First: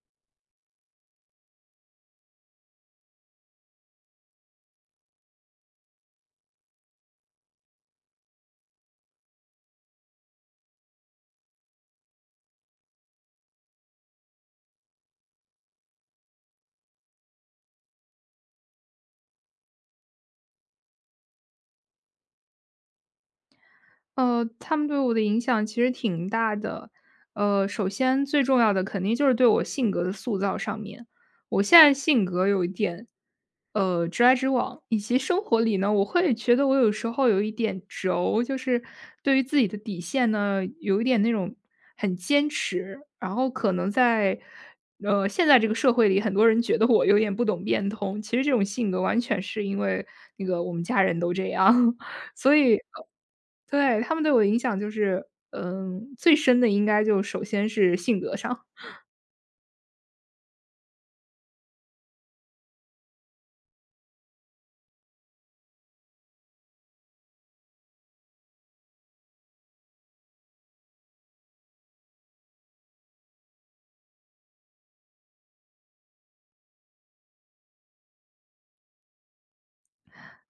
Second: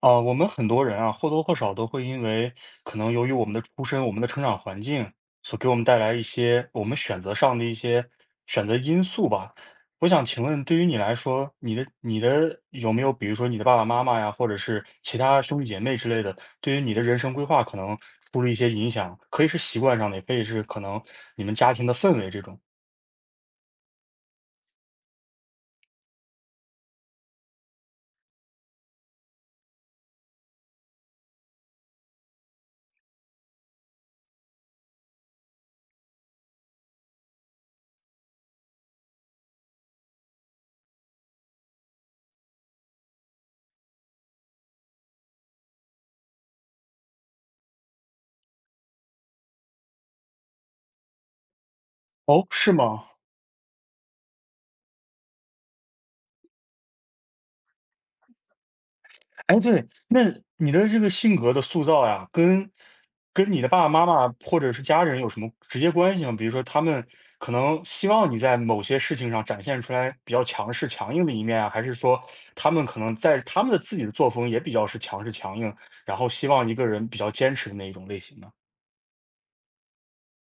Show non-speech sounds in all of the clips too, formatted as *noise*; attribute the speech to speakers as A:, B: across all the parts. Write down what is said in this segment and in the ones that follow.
A: 啊，我们很多人啊，或多或少都会因为可能由于我们的出身、我们的成长环境所给我们带来一些我们选择上的一些选择因素吧。我想请问，对于你来说，你的有没有，比如说你的爸爸妈妈呀，或者是其他兄弟姐妹之类的，对于你的人生规划可能出了一些影响，可以是习惯上的，也可以是可能你们家庭的氛围这种。
B: 他们对我的影响其实挺大的。首先最重要的肯定就是对我性格的塑造上面，我现在性格有一点，直来直往，以及生活里呢，我会觉得我有时候有一点轴，就是对于自己的底线呢，有一点那种很坚持，然后可能在。现在这个社会里，很多人觉得我有点不懂变通。其实这种性格完全是因为我们家人都这样，*laughs*
A: 哦，
B: 所
A: 是
B: 以
A: 吗？
B: 对，他们对我的影响就是，最深的应该就首先是性格上。
A: 哎，对，那你的这个性格的塑造呀，跟你的爸爸妈妈或者是家人有什么直接关系吗？比如说，他们可能希望你在某些事情上展现出来比较强势、强硬的一面啊，还是说他们可能在他们的自己的作风也比较是强势、强硬，然后希望一个人比较坚持的那一种类型呢？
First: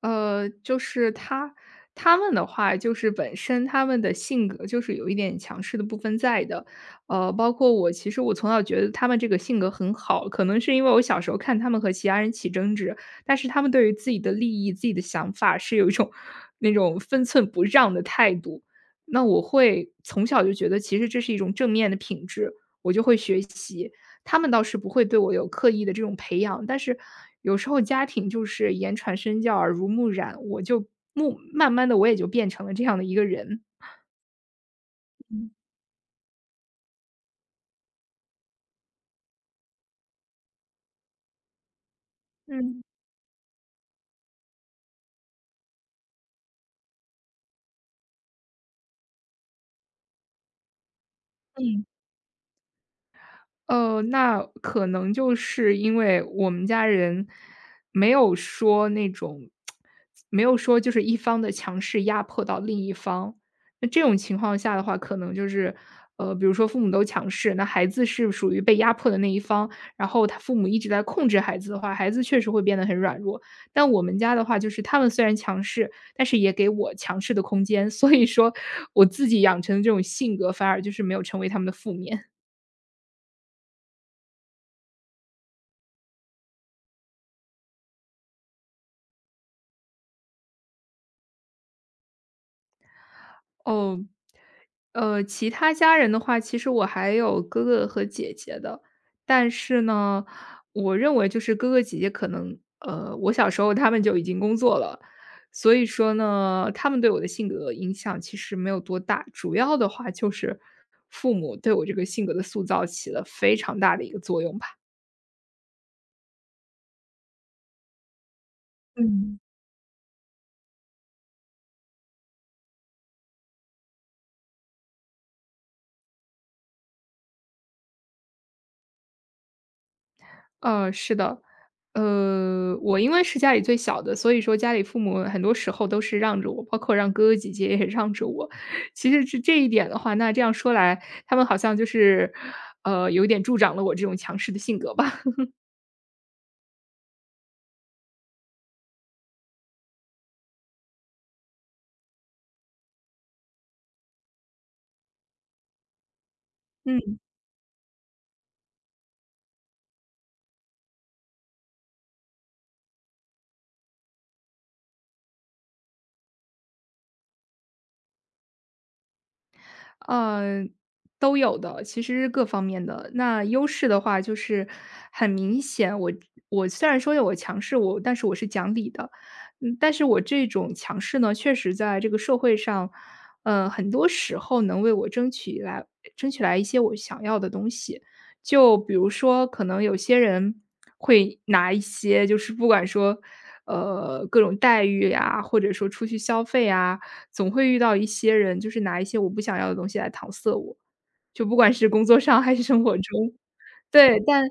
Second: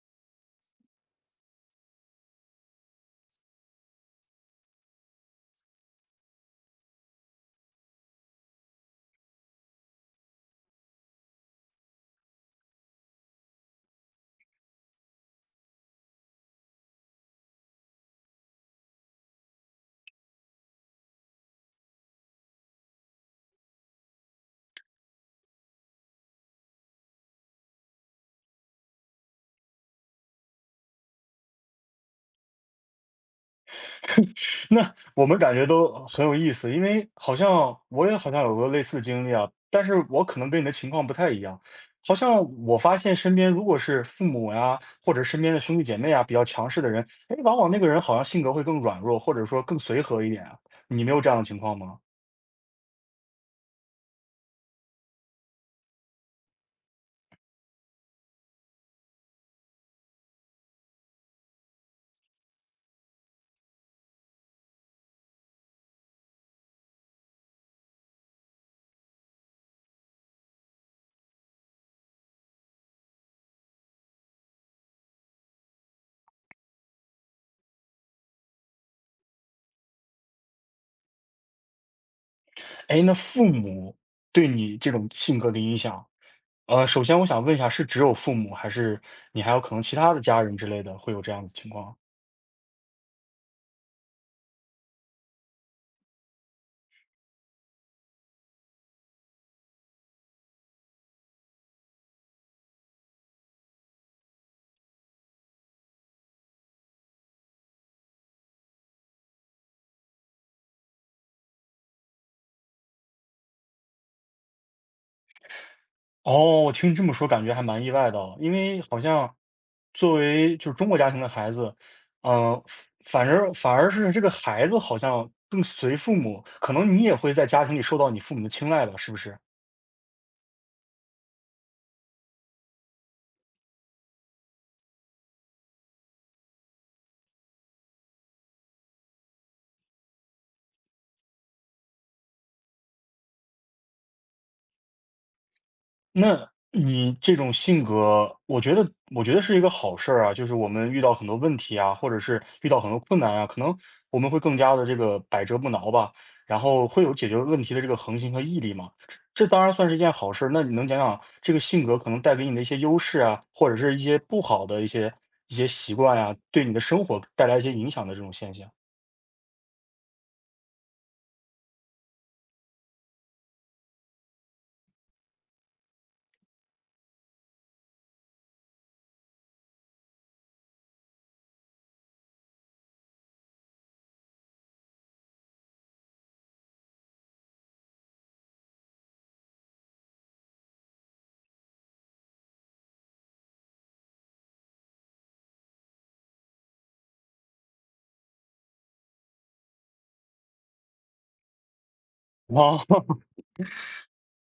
B: 就是他们的话，就是本身他们的性格就是有一点强势的部分在的。包括我，其实我从小觉得他们这个性格很好，可能是因为我小时候看他们和其他人起争执，但是他们对于自己的利益、自己的想法是有一种那种分寸不让的态度。那我会从小就觉得，其实这是一种正面的品质，我就会学习。他们倒是不会对我有刻意的这种培养，但是有时候家庭就是言传身教，耳濡目染，我就慢慢的我也就变成了这样的一个人。
A: 那我们
B: 嗯，
A: 感觉都很有意思，因为好像我也好像有过类似的经历啊，但是我可能跟你的情况不太一样。好像我
B: 嗯。
A: 发现身边如果是父母呀，或者身边的兄弟姐妹啊，比较强势的人，哎，往往那个人好像性格会更软弱，或者说更随和一点啊。你没有这样的情况
B: 嗯。
A: 吗？
B: 那可能就是因为我们家人没有说那种没有说就是一方的强势压迫到另一方。那这种情况下的话，可能就是，比如说父母都强势，那孩子是属于被压迫的那一方，然后他父母一直在控制孩子的话，孩子确实会变得很软弱。但我们家的话，就是他们虽然强势，但是也给我强势的空间，所以说我自己养成的这种性格，反而就是没有成为他们的负面。
A: 哎，那父母对你这种性格的影响，首先我想问一下，是只有父母，还是你还有可能其他的家人之类的会有这样的情况？
B: 哦，其他家人的话，其实我还有哥哥和姐姐的，但是呢，我认为就是哥哥姐姐可能，我小时候他们就已经工作了，所以说呢，他们对我的性格影响其实没有多大，主要的话就是父母对我这个性格的塑造起了非常大的一个作用吧。
A: 哦，我听你这么说，感觉还蛮意外的哦，因为好像
B: 嗯。
A: 作为就是中国家庭的孩子，呃，反而是这个孩子好像更随父母，可能你也会在家庭里受到你父母的青睐吧，是不是？
B: 是的。我因为是家里最小的，所以说家里父母很多时候都是让着我，包括让哥哥姐姐也让着我。其实这一点的话，那这样说来，他们好像就是，有一点助长了我这种强势的性格吧。
A: 那你这种性格，我觉得是一个好事儿啊。就是我们遇到很多问题啊，或者是遇到很多困难啊，可能我们会更加的这个百折不挠吧，然
B: *laughs*
A: 后会有
B: 嗯。
A: 解决问题的这个恒心和毅力嘛。这当然算是一件好事儿。那你能讲讲这个性格可能带给你的一些优势啊，或者是一些不好的一些习惯呀、对你的生活带来一些影响的这种现象？
B: 嗯，都有的，其实是各方面的。那优势的话就是很明显，我虽然说有我强势，但是我是讲理的，但是我这种强势呢，确实在这个社会上，很多时候能为我争取来一些我想要的东西。就比如说，可能有些人会拿一些，就是不管说，各种待遇呀，或者说出去消费啊，总会遇到一些人，就是拿一些我不想要的东西来搪塞我，就不管是工作上还是
A: 哦，
B: 生活
A: *laughs*
B: 中。对，但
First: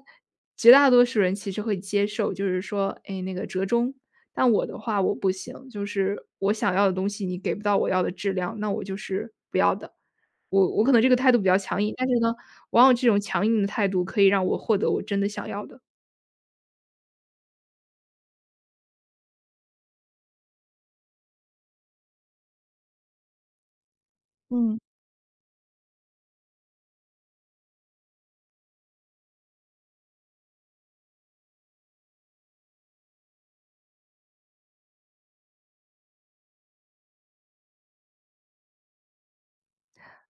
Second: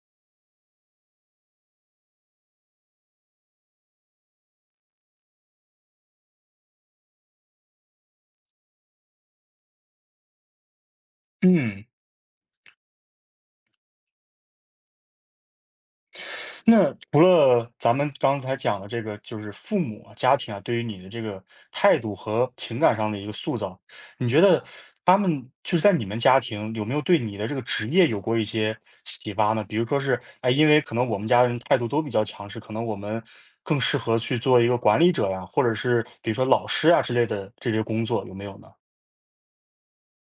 B: 绝大多数人其实会接受，就是说，哎，那个折中。但我的话我不行，就是我想要的东西你给不到我要的质量，那我就是不要的。我可能这个态度比较强
A: 嗯。
B: 硬，但是呢，往往这种强硬的态度可以让我获得我真的想要的。
A: 那除了咱们刚才讲的这个，就是父母啊、家庭啊，对于你的这个态度和情感上的一个塑造，你觉得
B: 嗯。
A: 他们就是在你们家庭有没有对你的这个职业有过一些启发呢？比如说是，哎，因为可能我们家人态度都比较强势，可能我们更适合去做一个管理者呀，或者是比如说老师啊之类的这些工作，有没有呢？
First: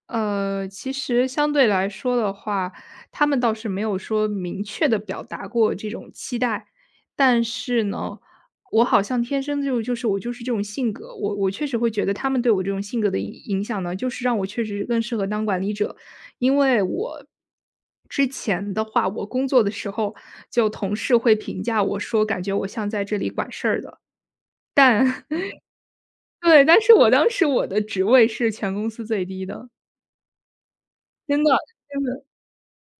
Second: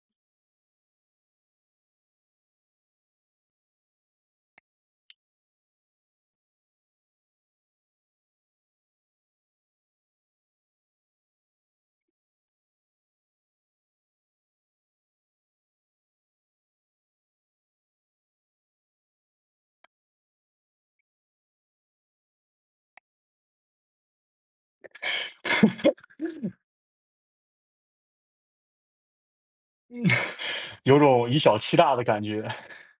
B: 其实相对来说的话，他们倒是没有说明确的表达过这种期待。但是呢，我好像天生就是我就是这种性格，我确实会觉得他们对我这种性格的影响呢，就是让我确实更适合当管理者。因为我之前的话，我工作的时候，就同事会评价我说感觉我像在这里管事儿的。但 *laughs* 对，但是我当时我的职位是全公司最低的，
A: *laughs* 有种以
B: 真的
A: 小欺大
B: 真
A: 的
B: 的。
A: 感觉。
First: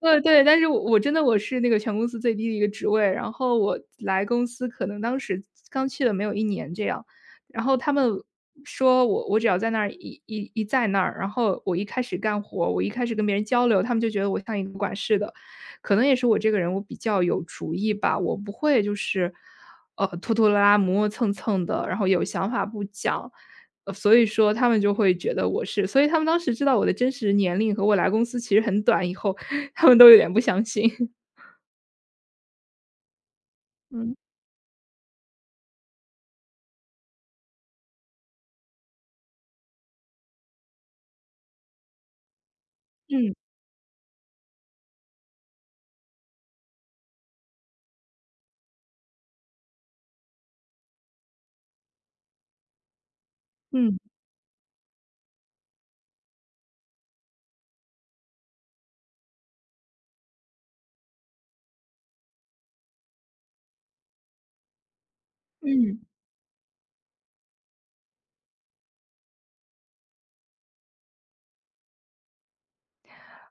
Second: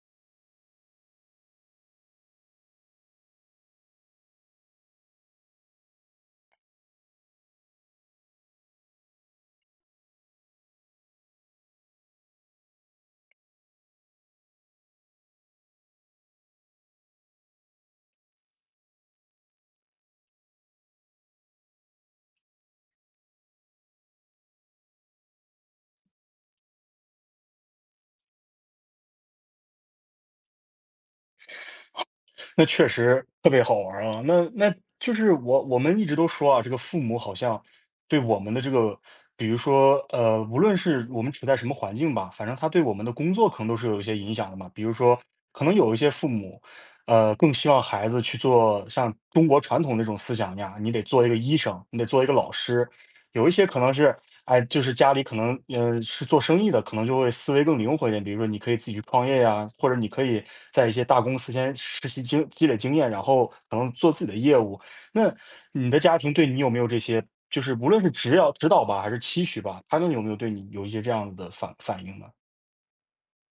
B: 对对，但是我真的我是那个全公司最低的一个职位，然后我来公司可能当时刚去了没有一年这样，然后他们说我只要在那儿一一一在那儿，然后我一开始干活，我一开始跟别人交流，他们就觉得我像一个管事的。可能也是我这个人我比较有主意吧，我不会就是，拖拖拉拉、磨磨蹭蹭的，然后有想法不讲，所以说他们就会觉得我是所以他们当时知道我的真实年龄和我来公司其实很短以后，他们都有点不相信。
A: 那确实特别好玩儿
B: 嗯。
A: 啊。那就是我们一直都说啊，这个父母好像对我们的这个，比如说无论是我们处在什么环境吧，反正他对我们的
B: 嗯，
A: 工作可能都是有一些影响的嘛。比如说，可能有一些父母，更希望孩子去做像中国传统那种思想呀，你得做一个医生，你得做一个老师，有一些可能
B: 嗯，
A: 是，哎，就是家里可能，是做生意的，可能就会思维更灵活一点。比如说，你可以自己去创业呀，或者你可以在一些大公司先实习积累经验，然后可能做自己的业务。那你
B: 嗯，
A: 的家庭对你有没有这些，就是无论是指导吧，还是期许吧，他们有没有对你有一些这样子的反应呢？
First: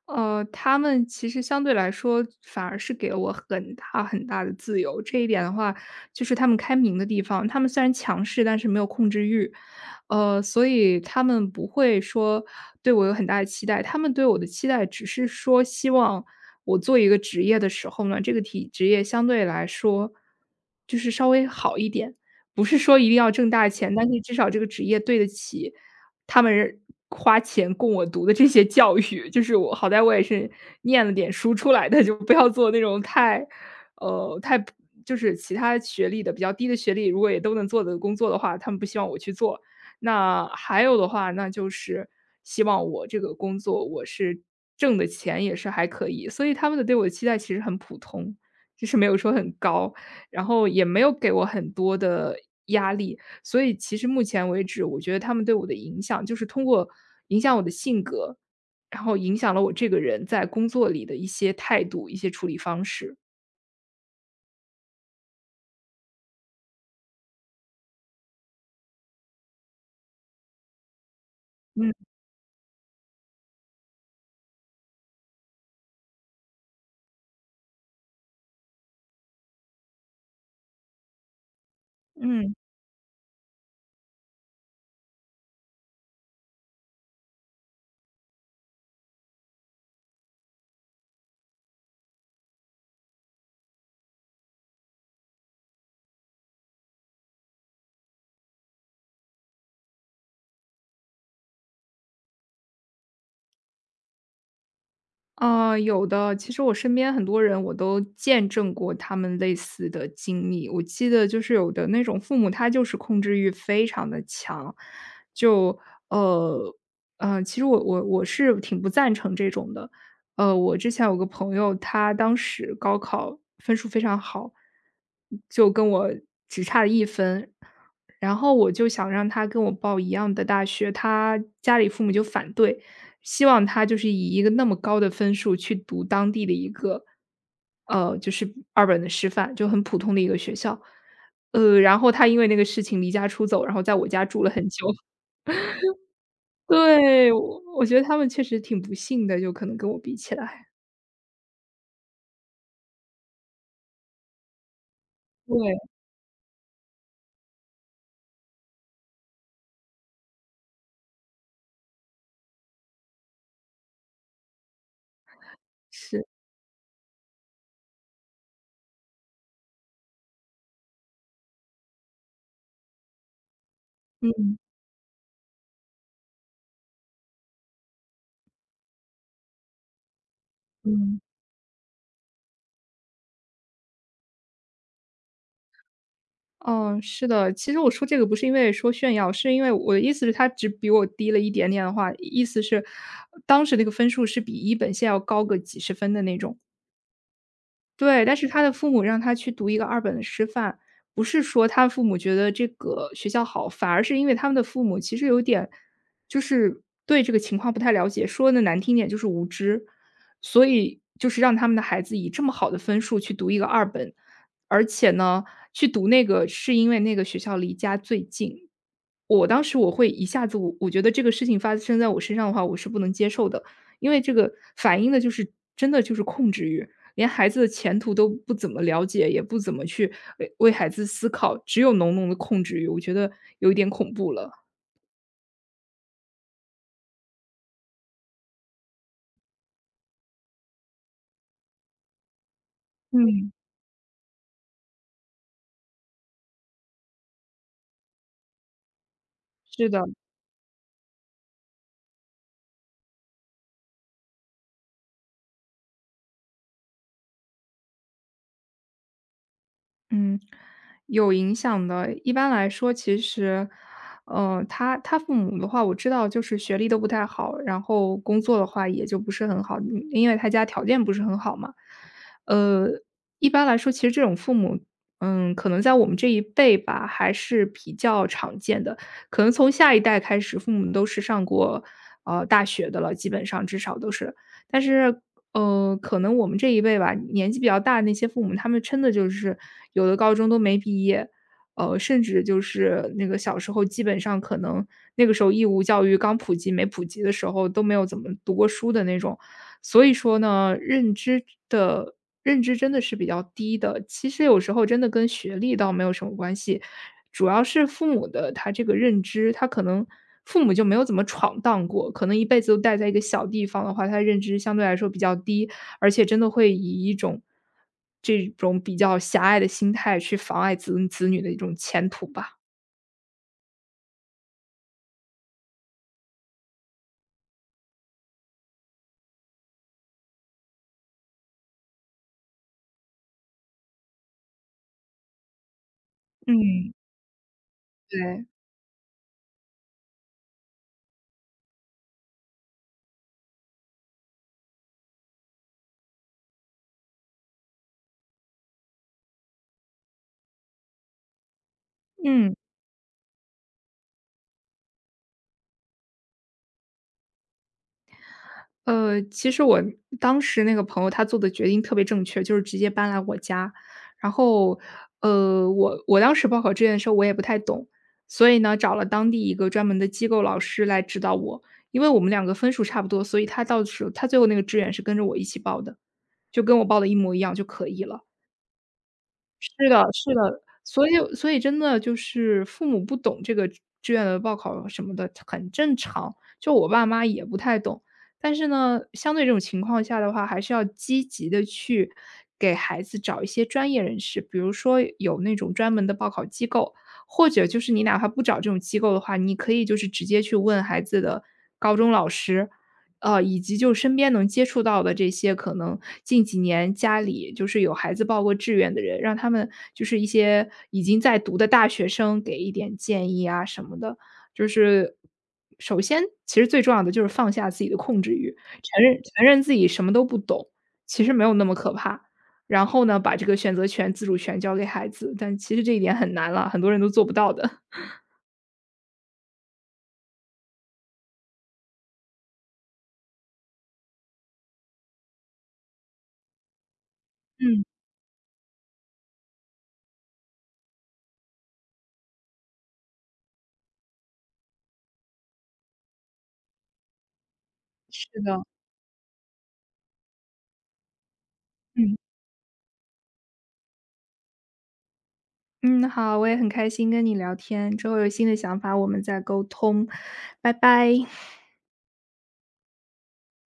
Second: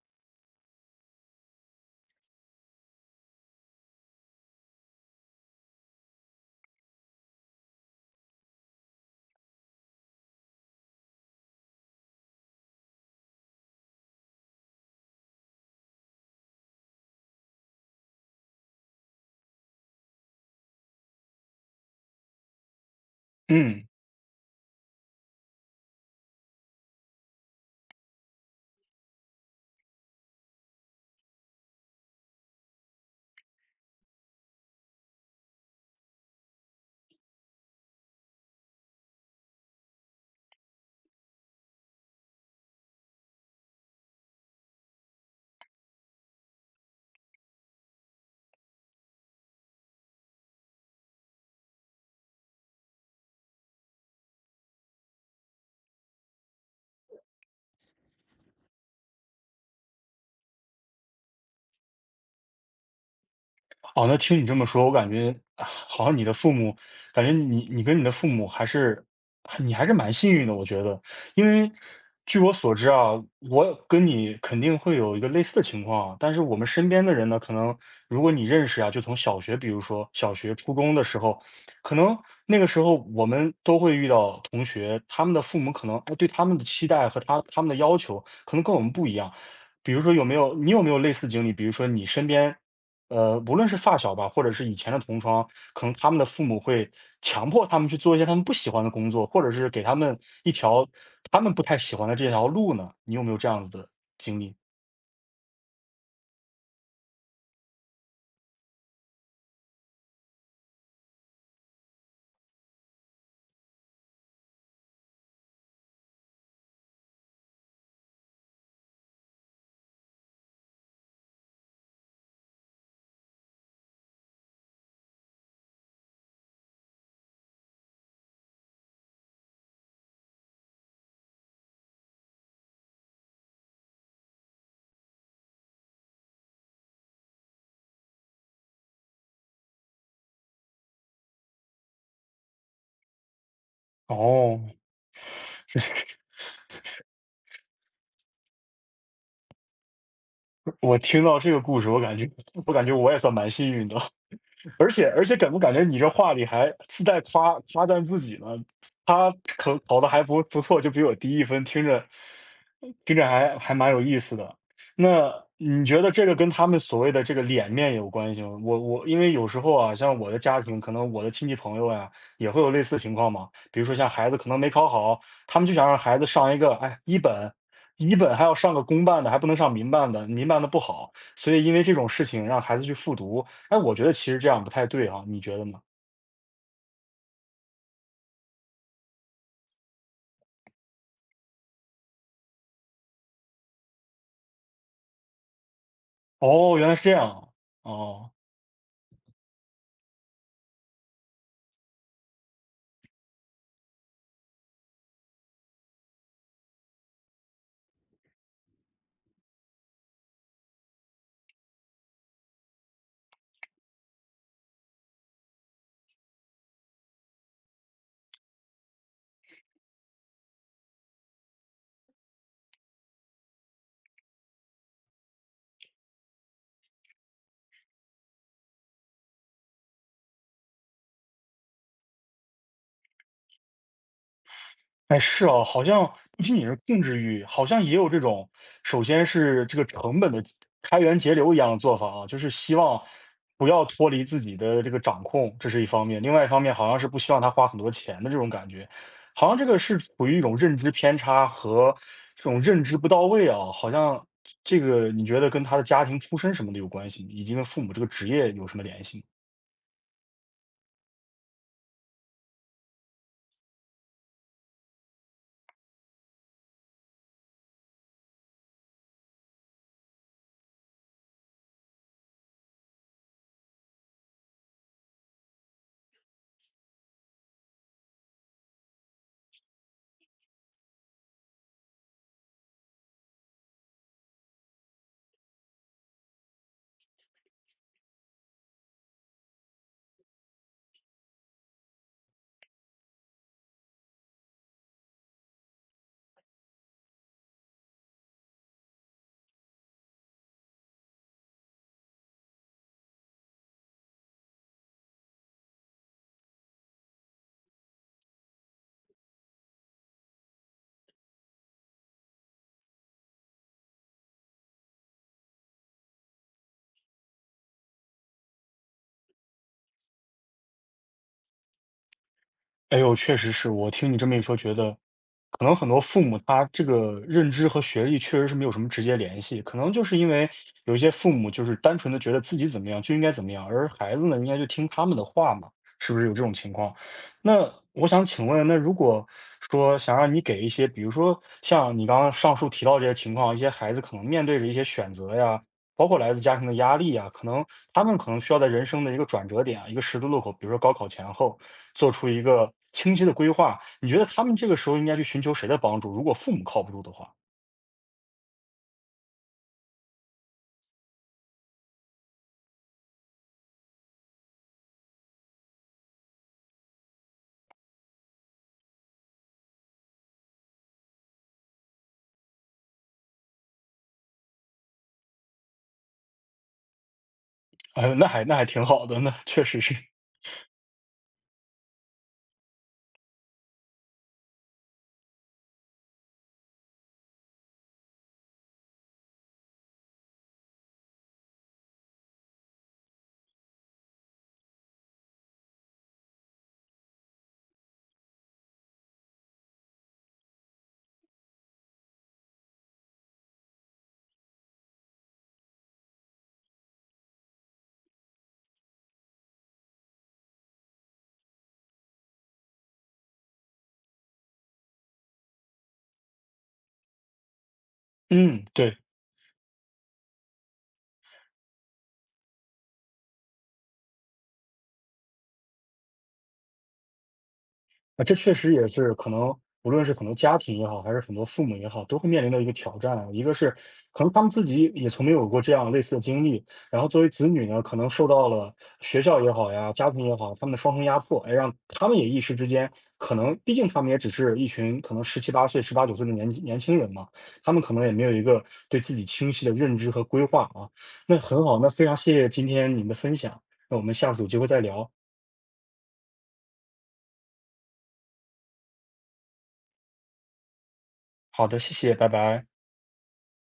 B: 他们其实相对来说反而是给了我很大很大的自由，这一点的话，就是他们开明的地方。他们虽然强势，但是没有控制欲，所以他们不会说对我有很大的期待，他们对我的期待只是说希望我做一个职业的时候呢，这个职业相对来说就是稍微好一点，不是说一定要挣大
A: 嗯。
B: 钱，但是至少这个职业对得起他们花钱供我读的这些教育，就是我好歹我也是念了点书出来的，就不要做那种太，呃，太就是其他学历的比较低的学历，如果也都能做的工作的话，他们不希望我去做。那还有的话，那就是希望我这个工作我是挣的钱也是还可以，所以他们的对我的期待其实很普通，就是没有说很高，然后也没有给我很多的压力。所以其实目前为止，我觉得他们对我的影响，就是通过影响我的性格，然后影响了我这个人在工作里的一些态度、一些处理方式。
A: 哦，那听你这么说，我感觉啊好像你的父母，感觉你跟你的父母还是你还是蛮幸运的，我觉得，因为
B: 嗯。
A: 据我所知啊，我跟你肯定会有一个类似的情况啊，但是我们身边的人呢，可能如果你认识啊，就从小学，比如说小学、初中的时候，可能
B: 嗯。
A: 那个时候我们都会遇到同学，他们的父母可能哎对他们的期待和他们的要求，可能跟我们不一样。比如说你有没有类似经历？比如说你身边无论是发小吧，或者是以前的同窗，可能他们的父母会强迫他们去做一些他们不喜欢的工作，或者是给他们一条他们不太喜欢的这条路呢？你有没有这样子的经历？
B: 有的。其实我身边很多人，我都见证过他们类似的经历。我记得就是有的那种父母，他就是控制欲非常的强，就呃，其实我是挺不赞成这种的。我之前有个朋友，他当时高考分数非常好，就跟我只差了一分，然后我就想让他跟我报一样的大学，他家里父母就反对。希望他就是以一个那么高的分数去读当地的一个，就是二本的师范，就很普通的一个学校。然后他因为那个事情离家出走，然后在我家住了很
A: 哦，
B: 久。*laughs*
A: *laughs*
B: 对，我觉得他们确实挺不幸的，就可能跟我比起来。
A: 我听到这个故事，我感觉我也算蛮幸运的。*laughs* 而且感不感
B: 对，
A: 觉你这话里还自带赞自己呢？他可考的还不错，就比我低一分，听着听着还蛮有意思的。那你觉得这
B: 是，
A: 个跟他们所谓的这个脸面有关系吗？我因为有时候啊，像我的家庭，可能我的亲戚朋友呀，也会有类似情况嘛。比如说像孩子可
B: 嗯
A: 能没考好，他们就想让孩子上一个哎一本，一本还要上个公办的，还不能上民办的，民办的不好，
B: 嗯。
A: 所以因为这种事情让孩子去复读，哎，我觉得其实这样不太对啊，你觉得呢？
B: 嗯，是的，其实我说这个不是因为说炫耀，是因为我的意思是他只比我低了一点点的话，意思是当时那个分数是比1本线要高个几十分的那种。
A: 哦，原来是这样啊，
B: 对，
A: 哦，
B: 但是他的父母让他去读一个二本的师范，不是说他父母觉得这个学校好，反而是因为他们的父母其实有点就是对这个情况不太了解，说的难听点就是无知，所以就是让他们的孩子以这么好的分数去读一个二本，而且呢，去读那个是因为那个学校离家最近，我当时我会一下子我觉得这个事情发生在我身上的话，我是不能接受的。因为这个反映的就是真的就是控制欲，连孩子的前途都不怎么了解，也不怎么去为孩子思考，只有浓浓的控制欲，我觉得有一点恐怖了。
A: 哎，是啊，好像不仅仅是控制欲，好像也有这种，首先是这个成本的开源节流一样的做法啊，就是希望
B: 嗯，
A: 不要脱离自己的这个掌控，这是一方面，另外一方面好像是不希望他花很多钱的这种感觉，好像这个
B: 是
A: 是
B: 的。
A: 处于一种认知偏差和这种认知不到位啊，好像这个你觉得跟他的家庭出身什么的有关系吗，以及跟父母这个职业有什么联系吗？
B: 嗯，有影响的。一般来说，其实，他父母的话，我知道就是学历都不太好，然后工作的话也就不是很好，嗯因为他家条件不是很好嘛。呃，一般来说，其实这种父母，嗯，可能在我们这一辈吧，还是比较常见的。可能从下一代开始，父母都是上过大学的了，基本上至少都是。但是可能我们这一辈吧，年纪比较大的那些父母，他们真的就是有的高中都没毕业，甚至就是那个小时候基本上可能那个时候义务教育刚普及没普及的时候都没有怎么读过书的那种，所以说呢，的认知真的是比较低的。其实有时候真的跟学历倒没有什么关系，主要是父母的他这个认知，他可能父母就没有怎么闯荡过，可能一辈子都待在一个小地方的话，他的认知相对来说比较低，而且真的会以一种这种比较狭隘的心态去妨碍子女的一种前途吧。
A: 哎呦，确实是，我听你这么一说，觉得可能很多父母他这个认知和学历确实是没有什么直接联系，可能就是因为有一些父母就是单纯的觉得自己怎么样就应该怎么样，而孩子呢应该就听他们的话嘛，是不是有这种情
B: 嗯，
A: 况？那我想
B: 对。
A: 请问，那如果说想让你给一些，比如说像你刚刚上述提到这些情况，一些孩子可能面对着一些选择呀，包括来自家庭的压力呀，可能他们可能需要在人生的一个转折点啊，一个十字路口，比如说高考前后。做出一
B: 嗯。
A: 个清晰的规划，你觉得他们这个时候应该去寻求谁的帮助？如果父母靠不住的话，
B: 其实我当时那个朋友他做的决定特别正确，就是直接搬来我家。然后，我当时报考志愿的时候我也不太懂，所以呢，找了当地一个专门的机构老师来指导我。因为我们两个分数差不多，所以他到时候他最后那个志愿是跟着我一起报的，就跟我报的一模一样就可以
A: 哎，
B: 了。
A: 那还挺好的，那确实
B: 是
A: 是，
B: 的是的，所以真的就是父母不懂这个志愿的报考什么的，很正常。就我爸妈也不太懂，但是呢，相对这种情况下的话，还是要积极的去给孩子找一些专业人士，比如说有那种专门的报考机构，或者就是你哪怕不找这种机构的话，你可以就是直接去问孩子的高中老师，以及就身边能接触到的这些可能近几年家里就是有孩子报过志愿的人，让他们就是一些已经在读的大学生给一点建议啊什么的。就是首先，其实最重要的就是放下自己的控制欲，
A: 嗯，对。
B: 承认自己什么都不懂，其实没有那么可怕。然后呢，把这个选择权、自主权交给孩子，但其实这一点很难了，很多人都做不到的。
A: 啊，这确实也是可能无论是很多家庭也好，还是很多父母也好，都会面临的一个挑战啊。一个是可能他们自己也从没有过这样类似的经历，然后作为子女呢，
B: 嗯，
A: 可能受到了学校也好呀、家庭也好，他们的双重压迫，哎，让他们也一时之间可能，毕竟他们也只是一群可能十七八岁、十八九岁的年纪年轻人嘛，他们可能也没
B: 是
A: 有一
B: 的，
A: 个对自己清晰的认知和规划啊。那很好，那非
B: 嗯。
A: 常谢谢今天你们的分享，那我们下次有机会再聊。
B: 嗯，好，我也很开心跟你聊天，之后有新的想法我们再沟通，拜拜。
A: 好的，谢谢，拜拜。